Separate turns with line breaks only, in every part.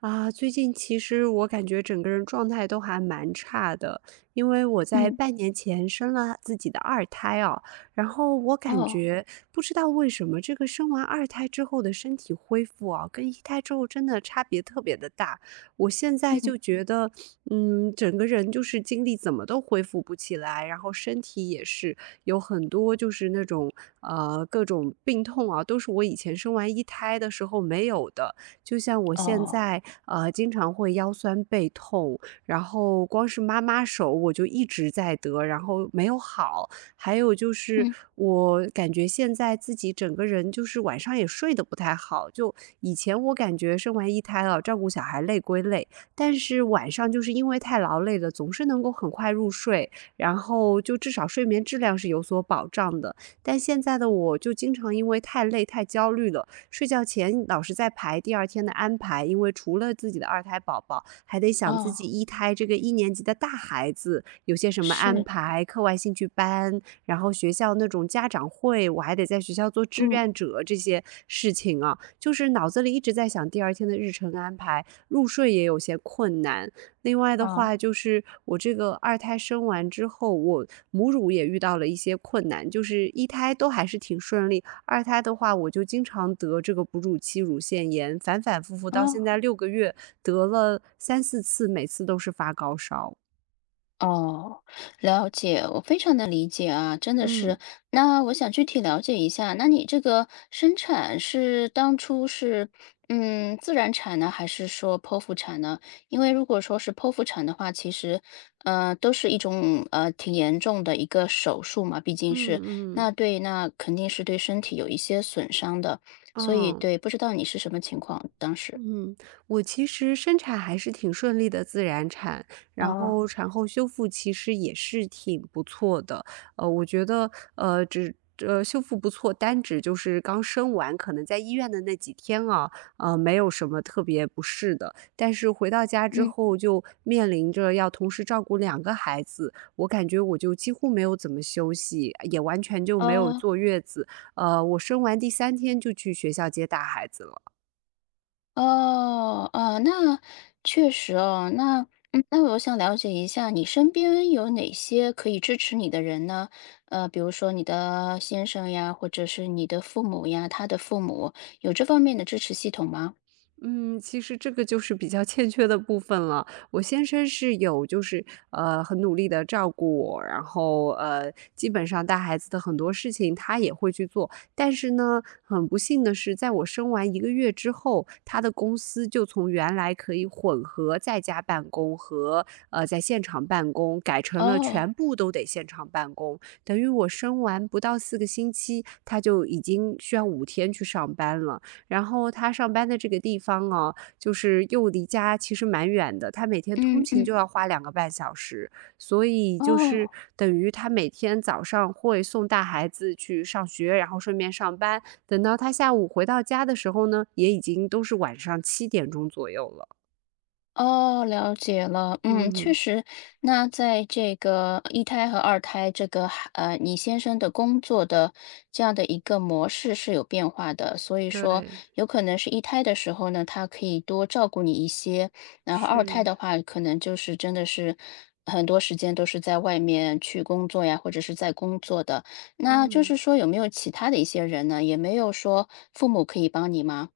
啊，最近其实我感觉整个人状态都还蛮差的，因为我在
嗯，
半年前生了自己的二胎啊，然后我感
哦，
觉不知道为什么这个生完二胎之后的身体恢复啊，跟一胎之后真的差别特别的大。我现在
嗯，
就觉得，整个人就是精力怎么都恢复不起来，然后身体也是有很多就是那种各种病痛啊，都是我以前生完一胎的时候没有的。就像我现
哦，
在经常会腰酸背痛，然后光是妈妈手我就一直在得，然后没有好。还有就是
嗯，
我感觉现在自己整个人就是晚上也睡得不太好，就以前我感觉生完一胎啊，照顾小孩累归累，但是晚上就是因为太劳累了，总是能够很快入睡，然后就至少睡眠质量是有所保障的。但现在的我就经常因为太累太焦虑了。睡觉前老是在排第二天的安排，因为除了自己的二胎宝宝，还得想自
哦，
己一胎这个一年级的大孩子有些什么安
是，
排，课外兴趣班，然后学校那种家长会，我还得在学校做志
嗯，
愿者这些事情啊，就是脑子里一直在想第二天的日程安排，入睡也有些困难。另外的
好，
话，就是我这个二胎生完之后，我母乳也遇到了一些困难，就是一胎都还是挺顺利，二胎的话，我就经常得这个哺乳期乳腺炎，反反复复到现
哦。
在6个月，得了3、4次，每次都是发高烧。
哦，了解，我非常的理解啊，真的
嗯，
是。那我想具体了解一下，那你这个生产是当初是自然产呢，还是说剖腹产呢？因为如果说是剖腹产的话，其实都是一种挺严重的一个手术嘛，毕竟
嗯
是那
嗯，
对那肯定是对身体有一些损伤的，所以
嗯。
对，不知道你是什么情况当时。
嗯，我其实生产还是挺顺利的，自然产，然
哦，
后产后修复其实也是挺不错的。我觉得，只修复不错，单指就是刚生完，可能在医院的那几天啊，没有什么特别不适的。但是回到家之
嗯，
后，就面临着要同时照顾两个孩子，我感觉我就几乎没有怎么休息，也完全就没有
哦。
坐月子。我生完第三天就去学校接大孩子了。
哦，哦，那确实哦。那我想了解一下，你身边有哪些可以支持你的人呢？比如说你的先生呀，或者是你的父母呀，他的父母，有这方面的支持系统吗？
嗯，其实这个就是比较欠缺的部分了。我先生是有就是，很努力的照顾我，然后，基本上带孩子的很多事情他也会去做。但是呢，很不幸的是，在我生完一个月之后，他的公司就从原来可以混合在家办公和，在现场办公，改成了
哦，
全部都得现场办公。等于我生完不到4个星期，他就已经需要5天去上班了。然后他上班的这个地方哦，就是又离家其实蛮远的，他每天通
嗯
勤
嗯，
就要花2个半小时，所以就是
哦。
等于他每天早上会送大孩子去上学，然后顺便上班，等到他下午回到家的时候呢，也已经都是晚上7点钟左右了。
哦，了解了。嗯，确
嗯，
实，那在这个一胎和二胎这个你先生的工作的这样的一个模式是有变化的，所以说
对，
有可能是一胎的时候呢，他可以多照顾你一些，然后二胎
是，
的话，可能就是真的是很多时间都是在外面去工作呀，或者是在工作的。那就是
嗯。
说有没有其他的一些人呢？也没有说父母可以帮你吗？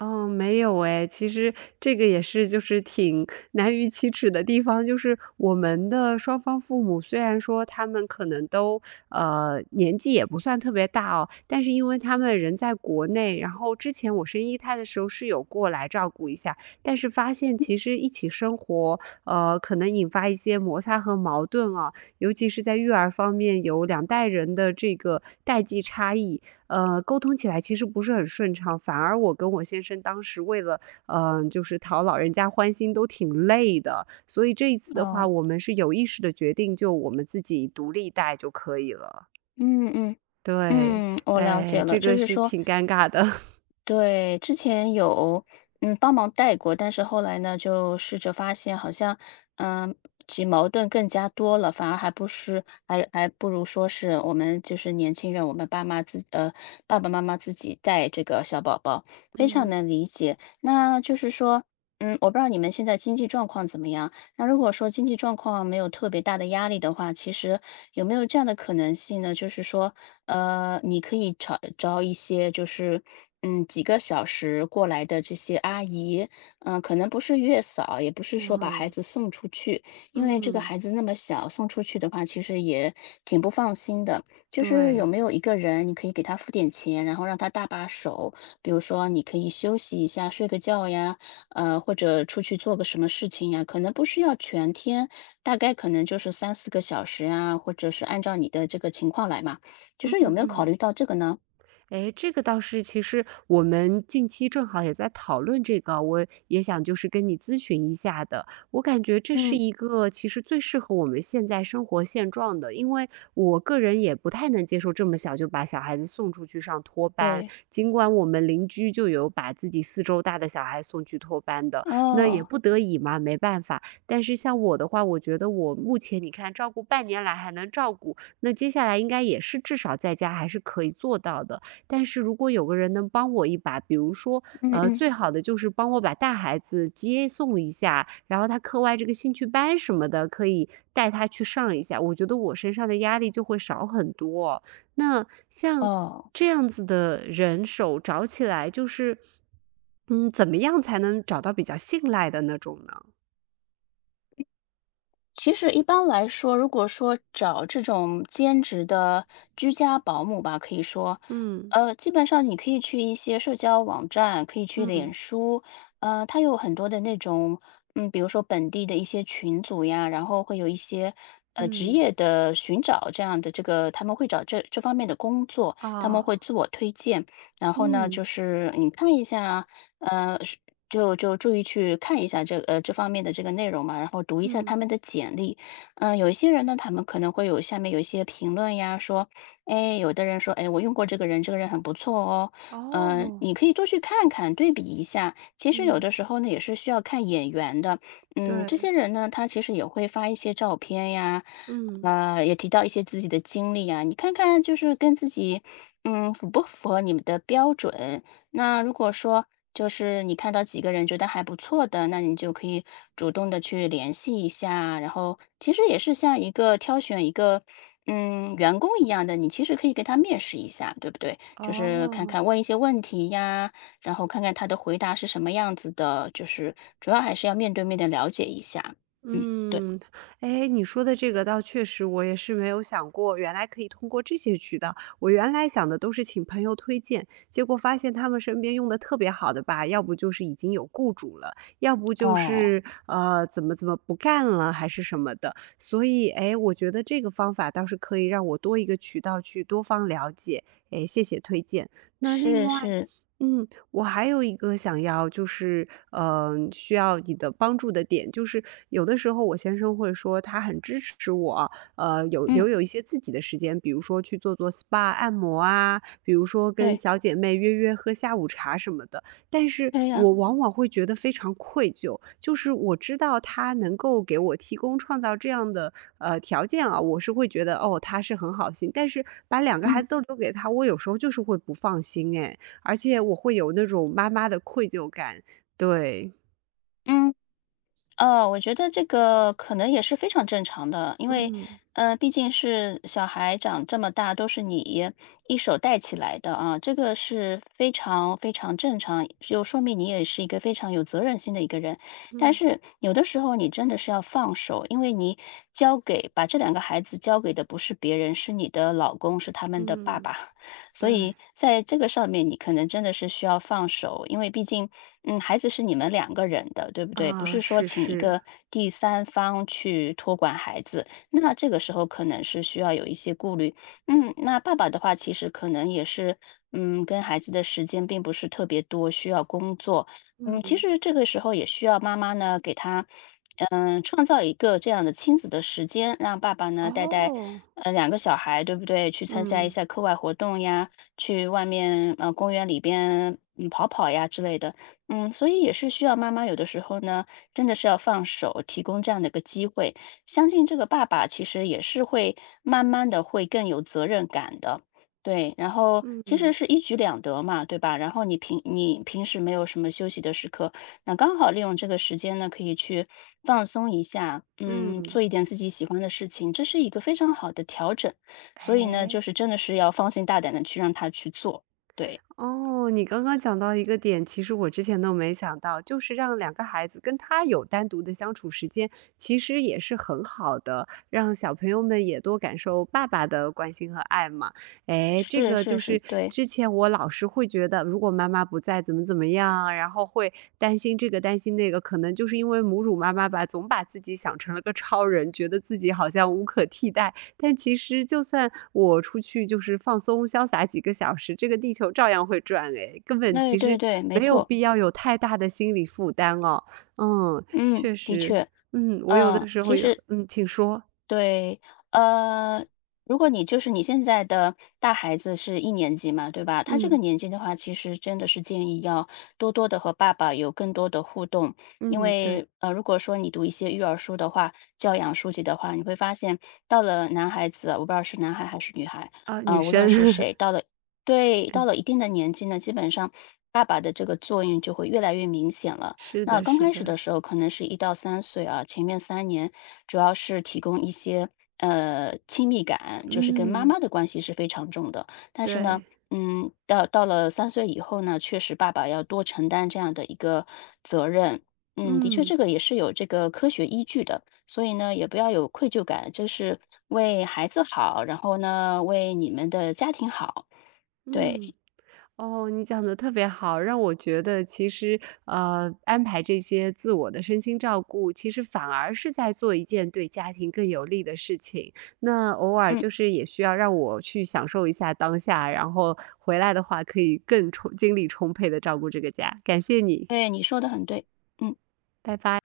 哦，没有诶，其实这个也是就是挺难于启齿的地方，就是我们的双方父母虽然说他们可能都，年纪也不算特别大哦，但是因为他们人在国内，然后之前我生一胎的时候是有过来照顾一下，但是发现其实一起生活，可能引发一些摩擦和矛盾啊，尤其是在育儿方面有2代人的这个代际差异，沟通起来其实不是很顺畅，反而我跟我先生当时为了，就是讨老人家欢心都挺累的，所以这一次的话，
哦，
我们是有意识的决定就我们自己独立带就可以了。
嗯嗯。
对，
嗯，我了
哎，
解了，
这
就
个
是
是
说，
挺尴尬的。
对，之前有帮忙带过，但是后来呢，就试着发现好像，嗯、其矛盾更加多了，反而还不是，还不如说是我们就是年轻人，我们爸爸妈妈自己带这个小宝宝，非常
嗯，
能理解。那就是说，我不知道你们现在经济状况怎么样。那如果说经济状况没有特别大的压力的话，其实有没有这样的可能性呢？就是说，你可以找找一些就是，几个小时过来的这些阿姨，可能不是月嫂，也不是说把孩
嗯，
子送出去，因为这个
嗯，
孩子那么小，送出去的话，其实也挺不放心的。就是有
对，
没有一个人，你可以给他付点钱，然后让他搭把手，比如说你可以休息一下，睡个觉呀，或者出去做个什么事情呀，可能不需要全天，大概可能就是三四个小时呀，或者是按照你的这个情况来嘛。就
嗯
是有没有考
嗯。
虑到这个呢？
诶，这个倒是其实我们近期正好也在讨论这个，我也想就是跟你咨询一下的。我感觉这是
嗯，
一个其实最适合我们现在生活现状的，因为我个人也不太能接受这么小就把小孩子送出去上托班，
对，
尽管我们邻居就有把自己4周大的小孩送去托班的，那也
哦，
不得已嘛，没办法。但是像我的话，我觉得我目前你看照顾半年来还能照顾，那接下来应该也是至少在家还是可以做到的。但是如果有个人能帮我一把，比如说，
嗯嗯，
最好的就是帮我把大孩子接送一下，然后他课外这个兴趣班什么的，可以带他去上一下，我觉得我身上的压力就会少很多。那像
哦。
这样子的人手找起来，就是，怎么样才能找到比较信赖的那种呢？
其实一般来说，如果说找这种兼职的居家保姆吧，可以说，
嗯
基本上你可以去一些社交网站，可以去脸
嗯
书，它有很多的那种，比如说本地的一些群组呀，然后会有一些职
嗯，
业的寻找这样的这个，他们会找这方面的工作，他们
啊，
会自我推荐。然后呢，
嗯
就是你看一下，是就注意去看一下这方面的这个内容嘛，然后读一下他
嗯，
们的简历。有一些人呢，他们可能会有下面有一些评论呀，说，哎，有的人说，哎，我用过这个人，这个人很不错哦。
哦，
你可以多去看看，对比一下。其实有
嗯，
的时候呢，也是需要看眼缘的。这些
对，
人呢，他其实也会发一些照片呀，
嗯。
也提到一些自己的经历呀。你看看，就是跟自己，符不符合你们的标准？那如果说就是你看到几个人觉得还不错的，那你就可以主动的去联系一下。然后其实也是像一个挑选一个，员工一样的，你其实可以给他面试一下，对不对？就是看
哦。
看问一些问题呀，然后看看他的回答是什么样子的，就是主要还是要面对面的了解一下。嗯，对，
嗯，哎，你说的这个倒确实，我也是没有想过，原来可以通过这些渠道。我原来想的都是请朋友推荐，结果发现他们身边用的特别好的吧，要不就是已经有雇主了，要不就
哦，
是怎么怎么不干了，还是什么的。所以，哎，我觉得这个方法倒是可以让我多一个渠道去多方了解。哎，谢谢推荐。那另
是
外，
是，
嗯。我还有一个想要就是，需要你的帮助的点，就是有的时候我先生会说他很支持我，有
嗯，
留有一些自己的时间，比如说去做做 SPA 按摩啊，比如说跟
对，
小姐妹约约喝下午茶什么的。但是
对呀，
我往往会觉得非常愧疚，就是我知道他能够给我提供创造这样的条件啊，我是会觉得他是很好心，但是把两个孩
嗯
子都留给他，我有时候就是会不放心诶。而且我会有那种妈妈的愧疚感，对。
嗯。哦，我觉得这个可能也是非常正常的，因为，
嗯
毕竟是小孩长这么大，都是你一手带起来的啊，这个是非常非常正常，就说明你也是一个非常有责任心的一个人。但
嗯
是有的时候你真的是要放手，因为你把这两个孩子交给的不是别人，是你的老公，是他们的爸爸，
嗯。
所
对，
以在这个上面你可能真的是需要放手，因为毕竟。嗯，孩子是你们两个人的，对不对？不
啊，
是说
是
请一
是。
个第三方去托管孩子，那这个时候可能是需要有一些顾虑。那爸爸的话，其实可能也是，跟孩子的时间并不是特别多，需要工作。其
嗯，
实这个时候也需要妈妈呢，给他，创造一个这样的亲子的时间，让爸爸呢带带，
哦，
两个小孩，对不对？去参加一
嗯
下课外活动呀，去外面公园里边跑跑呀之类的。所以也是需要妈妈有的时候呢，真的是要放手，提供这样的一个机会。相信这个爸爸其实也是会慢慢的会更有责任感的，对。然后其实
嗯
是一举两得嘛，对吧？然后你平时没有什么休息的时刻，那刚好利用这个时间呢，可以去放松一下，做
嗯，
一点自己喜欢的事情，这是一个非常好的调整。所以呢，就
哎。
是真的是要放心大胆的去让他去做，对，
哦，你刚刚讲到一个点，其实我之前都没想到，就是让两个孩子跟他有单独的相处时间，其实也是很好的，让小朋友们也多感受爸爸的关心和爱嘛。诶，这
是
个
是
就
是，
是
对。
之前我老是会觉得，如果妈妈不在怎么怎么样，然后会担心这个担心那个，可能就是因为母乳妈妈吧，总把自己想成了个超人，觉得自己好像无可替代，但其实就算我出去就是放松潇洒几个小时，这个地球照样会转诶根本
对
其
对
实
对，没
没有
错，
必要有太大的心理负担哦。嗯，
嗯，
确
的
实，
确，
我有的时候
其
有
实
请说。
对，呃，如果你就是你现在的大孩子是一年级嘛，对吧？他这个
嗯，
年纪的话，其实真的是建议要多多的和爸爸有更多的互动，因
嗯，对，
为如果说你读一些育儿书的话、教养书籍的话，你会发现到了男孩子，我不知道是男孩还是女孩，
啊，女
无论
生，
是谁，到了对，到了一定的年纪呢，基本上爸爸的这个作用就会越来越明显了。
是
那
的
刚
是
开始
的，
的时候可能是1到3岁啊，前面3年主要是提供一些，亲密感，就是跟妈
嗯，
妈的关系是非常重的。但是呢，
对，
到了三岁以后呢，确实爸爸要多承担这样的一个责任。的确
嗯，
这个也是有这个科学依据的，所以呢，也不要有愧疚感，就是为孩子好，然后呢，为你们的家庭好。对，
嗯。哦，你讲的特别好，让我觉得其实，安排这些自我的身心照顾，其实反而是在做一件对家庭更有利的事情。那偶尔
嗯，
就是也需要让我去享受一下当下，然后回来的话可以更精力充沛的照顾这个家。感谢你，
对，你说的很对，嗯。
拜拜。